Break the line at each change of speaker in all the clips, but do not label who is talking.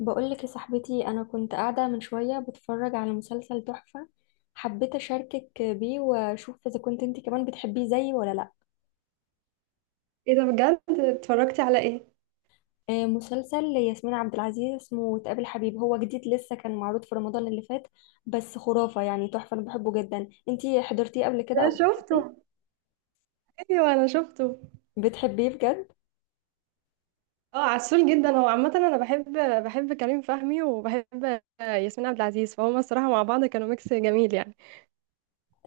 بقولك يا صاحبتي، أنا كنت قاعدة من شوية بتفرج على مسلسل تحفة. حبيت أشاركك بيه وأشوف إذا كنت أنت كمان بتحبيه زيي ولا لأ.
ايه ده بجد؟ اتفرجتي على ايه؟
مسلسل ياسمين عبد العزيز اسمه تقابل حبيب. هو جديد لسه، كان معروض في رمضان اللي فات، بس خرافة يعني تحفة. أنا بحبه جدا. أنت حضرتيه قبل كده
انا
أو بتحبيه؟
شفته، ايوه انا شفته.
بتحبيه بجد.
اه عسول جدا، هو عامه انا بحب كريم فهمي وبحب ياسمين عبد العزيز، فهما الصراحه مع بعض كانوا ميكس جميل يعني.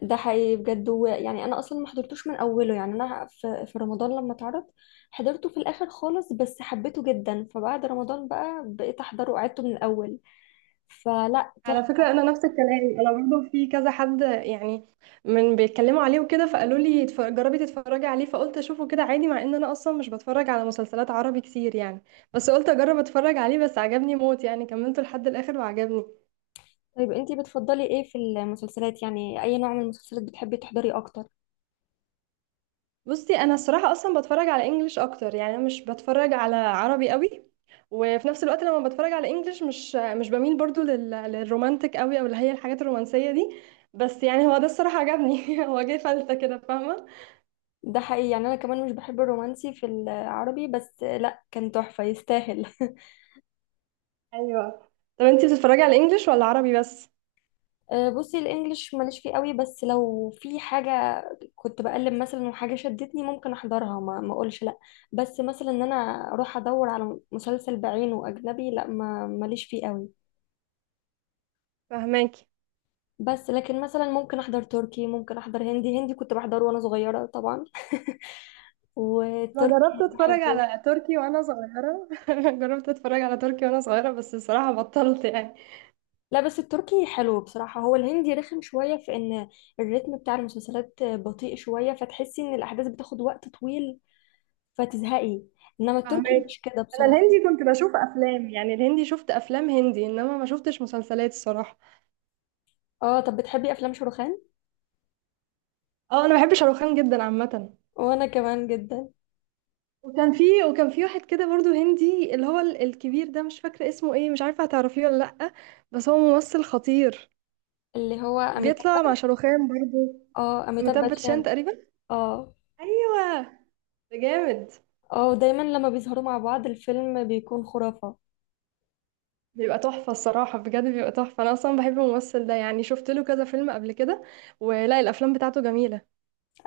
ده حقيقي بجد يعني انا اصلا ما حضرتوش من اوله. يعني انا في رمضان لما اتعرض حضرته في الاخر خالص، بس حبيته جدا. فبعد رمضان بقى بقيت احضره وقعدته من الاول. فلا،
على
تحفة.
فكره انا نفس الكلام، انا برضه في كذا حد يعني من بيتكلموا عليه وكده، فقالوا لي جربي تتفرجي عليه، فقلت اشوفه كده عادي، مع ان انا اصلا مش بتفرج على مسلسلات عربي كتير يعني. بس قلت اجرب اتفرج عليه، بس عجبني موت يعني، كملته لحد الاخر وعجبني.
طيب انتي بتفضلي ايه في المسلسلات؟ يعني اي نوع من المسلسلات بتحبي تحضري اكتر؟
بصي انا الصراحه اصلا بتفرج على انجليش اكتر يعني، انا مش بتفرج على عربي قوي، وفي نفس الوقت لما بتفرج على انجليش مش بميل برضو للرومانتك قوي، او اللي هي الحاجات الرومانسيه دي. بس يعني هو ده الصراحه عجبني هو جه فلتة كده، فاهمه.
ده حقيقي، يعني انا كمان مش بحب الرومانسي في العربي، بس لا، كان تحفة يستاهل.
ايوه. طب انتي بتتفرجي على انجليش ولا عربي بس؟
بصي، الانجليش ماليش فيه قوي، بس لو في حاجة كنت بقلب مثلا وحاجة شدتني ممكن احضرها، ما اقولش لا. بس مثلا ان انا اروح ادور على مسلسل بعينه اجنبي، لا، ما ماليش فيه قوي.
فهماكي.
بس لكن مثلا ممكن احضر تركي، ممكن احضر هندي. هندي كنت بحضره وانا صغيرة طبعا.
انا جربت
والتركي
اتفرج
بحبه.
على تركي وانا صغيره جربت اتفرج على تركي وانا صغيره، بس الصراحه بطلت يعني.
لا بس التركي حلو بصراحة. هو الهندي رخم شوية في ان الريتم بتاع المسلسلات بطيء شوية، فتحسي ان الاحداث بتاخد وقت طويل فتزهقي. انما التركي
فاهمك.
مش كده
انا
بصراحة.
الهندي كنت بشوف افلام، يعني الهندي شفت افلام هندي، انما ما شفتش مسلسلات الصراحه.
اه، طب بتحبي افلام شاروخان؟
اه انا بحب شاروخان جدا عامه.
وانا كمان جدا.
وكان في وكان في واحد كده برضو هندي، اللي هو الكبير ده، مش فاكره اسمه ايه، مش عارفه هتعرفيه ولا لا، بس هو ممثل خطير،
اللي هو اميتاب.
بيطلع مع شاروخان برضو،
اه، اميتاب
متبت شان
باتشان.
تقريبا.
اه.
ايوه. ده جامد.
اه، دايما لما بيظهروا مع بعض الفيلم بيكون خرافة.
بيبقى تحفه الصراحه بجد، بيبقى تحفه، انا اصلا بحب الممثل ده، يعني شفت له كذا فيلم قبل كده، ولا الافلام بتاعته جميله.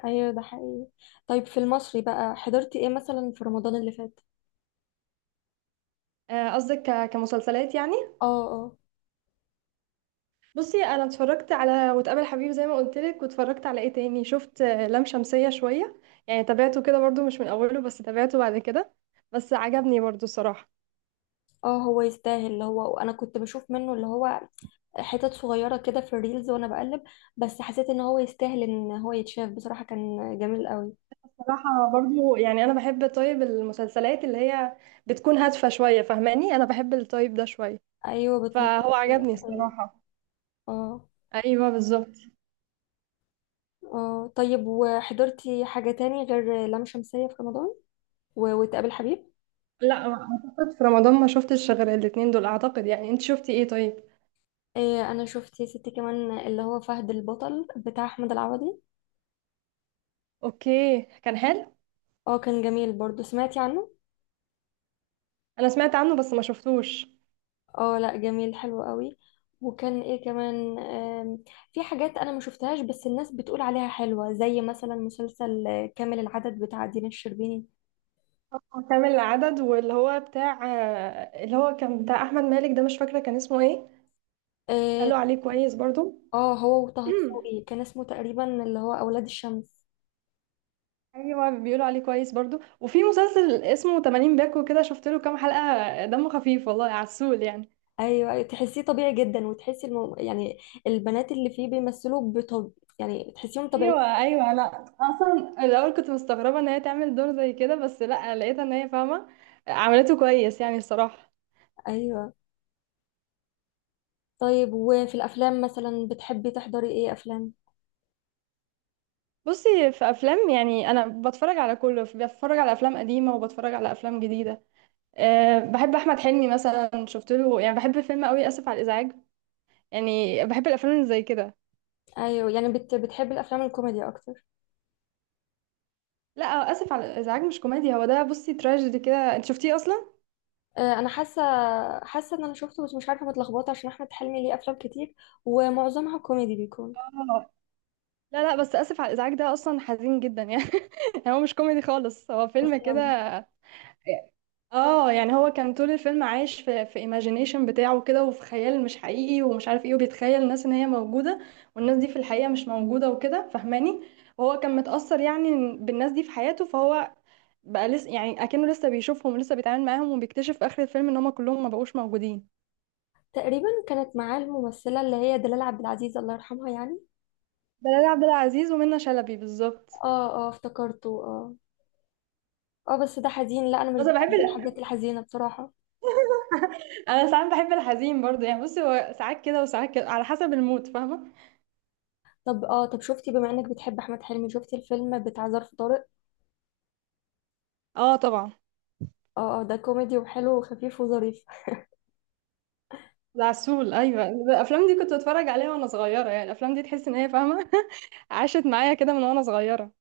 ايوه ده حقيقي. طيب، في المصري بقى حضرتي ايه مثلا في رمضان اللي فات؟
قصدك كمسلسلات يعني.
اه. اه.
بصي انا اتفرجت على وتقابل حبيب زي ما قلت لك، واتفرجت على ايه تاني؟ شفت لام شمسية شوية، يعني تابعته كده برضو مش من اوله بس تابعته بعد كده، بس عجبني برضو الصراحة.
اه، هو يستاهل. اللي هو انا كنت بشوف منه اللي هو حتت صغيرة كده في الريلز وانا بقلب، بس حسيت ان هو يستاهل ان هو يتشاف. بصراحة كان جميل قوي.
صراحة برضو يعني انا بحب طيب المسلسلات اللي هي بتكون هادفة شوية، فاهماني؟ انا بحب الطيب ده شوية،
ايوه،
فهو
بتناقش
عجبني
قضية.
الصراحة.
اه.
ايوه بالظبط.
اه، طيب وحضرتي حاجة تاني غير لام شمسية في رمضان وتقابل حبيب؟
لا اعتقد في رمضان ما شفتش غير الاتنين دول اعتقد، يعني انت شفتي ايه طيب؟
إيه، انا شفت يا ستي كمان اللي هو فهد البطل بتاع احمد العوضي.
اوكي كان حلو.
اه، كان جميل برضو. سمعتي عنه؟
انا سمعت عنه بس ما شفتوش.
اه لا، جميل حلو قوي. وكان ايه كمان؟ في حاجات انا ما شفتهاش بس الناس بتقول عليها حلوة، زي مثلا مسلسل كامل العدد بتاع دينا الشربيني.
كام العدد، واللي هو بتاع، اللي هو كان بتاع احمد مالك ده، مش فاكره كان اسمه ايه،
اه.
قالوا عليه كويس برضو.
هو وطه دسوقي كان اسمه تقريبا اللي هو اولاد الشمس.
ايوه بيقولوا عليه كويس برضو. وفي مسلسل اسمه 80 باكو، كده شفت له كام حلقه دمه خفيف والله عسول يعني.
ايوه. أيوة، تحسيه طبيعي جدا، وتحسي يعني البنات اللي فيه بيمثلوا بطب، يعني تحسيهم طبيعيين.
ايوه ايوه، لا اصلا الاول كنت مستغربه ان هي تعمل دور زي كده، بس لا لقيتها ان هي فاهمه، عملته كويس يعني الصراحه.
ايوه. طيب، وفي الافلام مثلا بتحبي تحضري ايه افلام؟
بصي في افلام يعني انا بتفرج على كله، بتفرج على افلام قديمه وبتفرج على افلام جديده. أه بحب احمد حلمي مثلا، شفت له يعني، بحب الفيلم قوي اسف على الازعاج، يعني بحب الافلام اللي زي كده.
ايوه، يعني بتحبي الافلام الكوميدي اكتر؟
لا اسف على الازعاج مش كوميدي، هو ده بصي تراجيدي كده، انت شفتيه اصلا؟
انا حاسه ان انا شفته بس مش عارفه متلخبطه عشان احمد حلمي ليه افلام كتير، ومعظمها كوميدي بيكون.
اه لا لا، بس اسف على الازعاج ده اصلا حزين جدا يعني هو مش كوميدي خالص، هو فيلم كده.
اصلا
اه يعني هو كان طول الفيلم عايش في ايماجينيشن بتاعه كده، وفي خيال مش حقيقي ومش عارف ايه، وبيتخيل الناس ان هي موجوده، والناس دي في الحقيقه مش موجوده وكده فاهماني، وهو كان متأثر يعني بالناس دي في حياته، فهو بقى لسه يعني اكنه لسه بيشوفهم ولسه بيتعامل معاهم، وبيكتشف في اخر الفيلم ان هم كلهم ما بقوش موجودين.
تقريبا كانت معاه الممثله اللي هي دلال عبد العزيز الله يرحمها يعني.
دلال عبد العزيز ومنى شلبي بالظبط.
اه. اه افتكرته، اه. اه بس ده حزين، لا انا مش
بس أنا بحب
بحب
ال...
الحاجات الحزينه بصراحه.
انا ساعات بحب الحزين برضو يعني، بصي هو ساعات كده وساعات كده على حسب المود فاهمه.
طب، طب شفتي بما انك بتحب احمد حلمي، شفتي الفيلم بتاع ظرف طارق؟
اه طبعا.
اه. اه، ده كوميدي وحلو وخفيف وظريف.
العسول ايوه، الافلام دي كنت بتفرج عليها وانا صغيره يعني، الافلام دي تحس ان هي فاهمه عاشت معايا كده من وانا صغيره.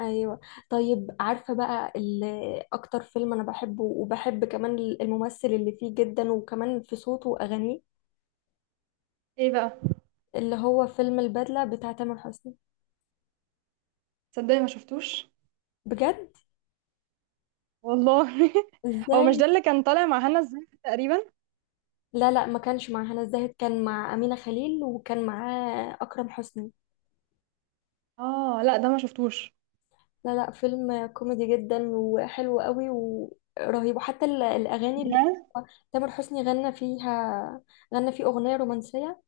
ايوه. طيب، عارفه بقى اكتر فيلم انا بحبه وبحب كمان الممثل اللي فيه جدا وكمان في صوته واغانيه؟
ايه بقى؟
اللي هو فيلم البدله بتاع تامر حسني.
تصدقي ما شفتوش
بجد؟
والله هو مش
ازاي؟
ده اللي كان طالع مع هنا الزاهد تقريبا؟
لا لا، ما كانش مع هنا الزاهد، كان مع امينه خليل وكان معاه اكرم حسني.
اه لا ده ما شفتوش
لا لا، فيلم كوميدي جدا وحلو قوي ورهيب، وحتى الاغاني اللي فيه
بجد.
تامر حسني غنى فيها. غنى فيه اغنيه رومانسيه،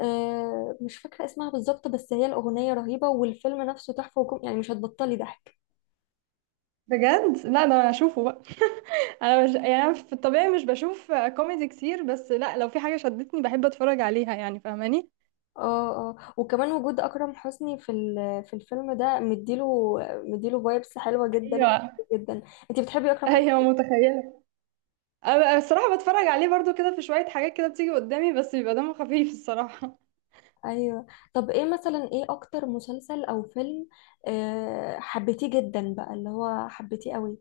مش فاكرة اسمها بالظبط، بس هي الأغنية رهيبة، والفيلم نفسه تحفة وكم يعني مش هتبطلي ضحك.
بجد؟ لا ده انا اشوفه بقى. انا مش، يعني أنا في الطبيعي مش بشوف كوميدي كتير، بس لا لو في حاجه شدتني بحب اتفرج عليها يعني فاهماني.
اه. اه، وكمان وجود أكرم حسني في في الفيلم ده مديله فايبس حلوة جدا
ايوه
جدا. انتي بتحبي أكرم حسني؟
ايوه متخيله. أنا الصراحه بتفرج عليه برضو كده، في شويه حاجات كده بتيجي قدامي، بس بيبقى دمه خفيف الصراحه.
ايوه. طب ايه مثلا، ايه اكتر مسلسل او فيلم حبيتيه جدا بقى؟ اللي هو حبيتيه قوي.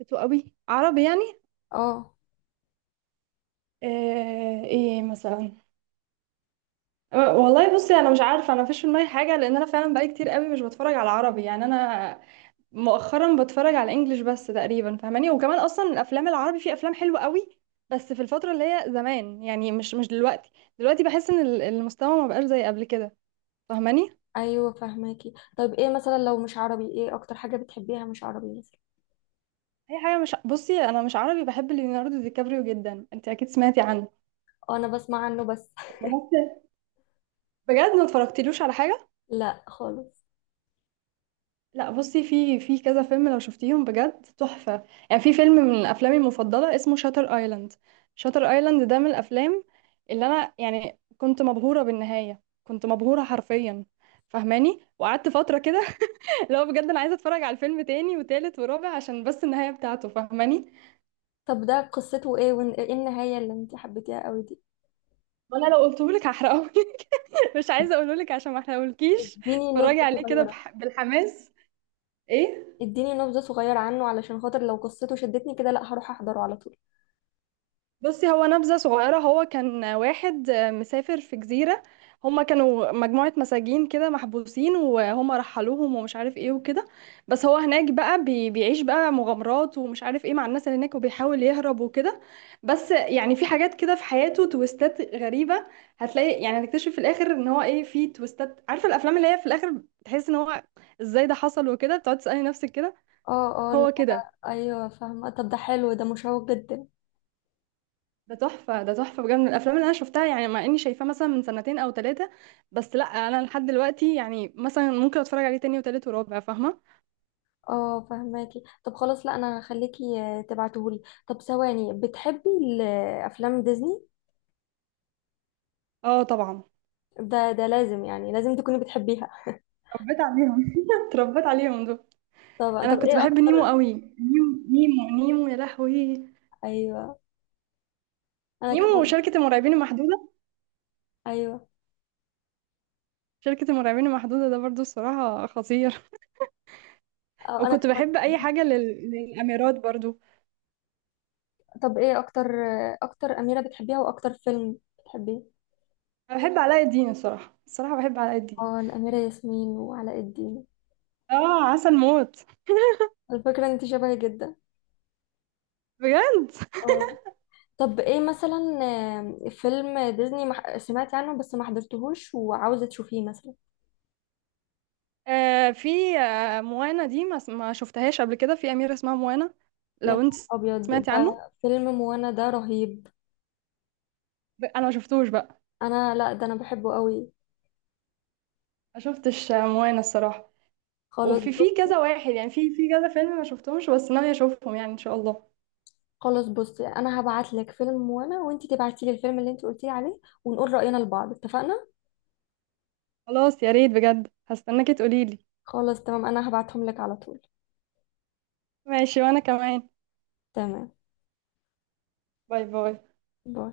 بتو قوي عربي يعني.
اه.
ايه مثلا؟ والله بصي انا مش عارفه، انا مفيش في دماغي حاجه، لان انا فعلا بقالي كتير قوي مش بتفرج على عربي يعني، انا مؤخرا بتفرج على انجليش بس تقريبا فاهماني، وكمان اصلا الافلام العربي في افلام حلوه قوي بس في الفتره اللي هي زمان يعني، مش دلوقتي. دلوقتي بحس ان المستوى ما بقاش زي قبل كده، فاهماني.
ايوه فهماكي. طيب ايه مثلا لو مش عربي؟ ايه اكتر حاجة بتحبيها مش عربي مثلا؟
اي حاجه، مش، بصي انا مش عربي، بحب ليوناردو دي كابريو جدا، انت اكيد سمعتي عنه،
انا بسمع عنه بس.
الممثل؟ بجد ما اتفرجتلوش على حاجه.
لا خالص.
لا بصي في كذا فيلم لو شفتيهم بجد تحفة، يعني في فيلم من أفلامي المفضلة اسمه شاتر ايلاند، شاتر ايلاند ده من الأفلام اللي أنا يعني كنت مبهورة بالنهاية، كنت مبهورة حرفيا فاهماني، وقعدت فترة كده لو بجد أنا عايزة أتفرج على الفيلم تاني وتالت ورابع عشان بس النهاية بتاعته فاهماني.
طب ده قصته ايه وايه النهاية اللي انت حبيتيها قوي دي؟
وأنا لو قلتهولك هحرقهولك مش عايزة أقولهولك عشان ما أحرقهولكيش،
اديني
اتفرجي
نبذة
عليه كده
صغيرة.
بالحماس. ايه.
اديني نبذة صغيرة عنه علشان خاطر لو قصته شدتني كده لا هروح احضره على طول.
بصي هو نبذة صغيرة، هو كان واحد مسافر في جزيرة، هما كانوا مجموعة مساجين كده محبوسين، وهما رحلوهم ومش عارف ايه وكده، بس هو هناك بقى بيعيش بقى مغامرات ومش عارف ايه مع الناس اللي هناك، وبيحاول يهرب وكده، بس يعني في حاجات كده في حياته تويستات غريبة، هتلاقي يعني هنكتشف في الآخر ان هو ايه، في تويستات، عارفة الأفلام اللي هي في الآخر تحس ان هو ازاي ده حصل وكده، بتقعد تسألي نفسك كده،
اه. اه. لا.
هو كده.
ايوه فاهمة. طب ده حلو، ده مشوق جدا.
ده تحفة، ده تحفة بجد، من الأفلام اللي أنا شفتها، يعني مع إني شايفاه مثلا من سنتين أو ثلاثة، بس لأ أنا لحد دلوقتي يعني مثلا ممكن أتفرج عليه تاني وتالت ورابع، فاهمة؟
اه فهماكي. طب خلاص، لا انا هخليكي تبعتهولي. طب ثواني، بتحبي افلام ديزني؟
اه طبعا.
ده لازم، يعني لازم تكوني بتحبيها.
اتربيت عليهم اتربيت عليهم دول.
طب
أنا
طب
كنت
ايه
بحب نيمو
اكتر.
قوي، نيمو، نيمو، نيمو يا لهوي،
ايوه انا
نيمو
كمان.
وشركة المرعبين المحدودة،
ايوه.
شركة المرعبين المحدودة ده برضو الصراحة خطير،
اه انا
وكنت
كمان.
بحب أي حاجة للأميرات برضو.
طب ايه اكتر. اكتر اميره بتحبيها واكتر فيلم بتحبيه؟
أنا بحب علاء الدين الصراحة، الصراحة بحب علاء الدين،
اه، الاميره ياسمين وعلاء الدين.
اه عسل موت.
على فكره انت شبهي جدا.
بجد؟
اه. طب ايه مثلا فيلم ديزني سمعت عنه بس ما حضرتهوش وعاوزه تشوفيه مثلا؟
في موانا دي، ما شفتهاش قبل كده، في أميرة اسمها موانا
يا
لو انت
نهار ابيض،
سمعتي عنه.
ده فيلم موانا ده رهيب!
انا ما شفتوش بقى،
انا لا، ده انا بحبه قوي.
ما شفتش موانا الصراحة.
خلاص
وفي
بص
كذا واحد يعني، في كذا فيلم ما شفتهمش بس ناوية اشوفهم يعني ان شاء الله.
خلاص بصي، انا هبعت لك فيلم موانا وانت تبعتي لي الفيلم اللي انت قلتي لي عليه ونقول راينا لبعض. اتفقنا؟
خلاص يا ريت بجد، هستناكي تقوليلي.
خلاص تمام، انا هبعتهم لك على طول.
ماشي وانا كمان.
تمام.
باي باي.
باي.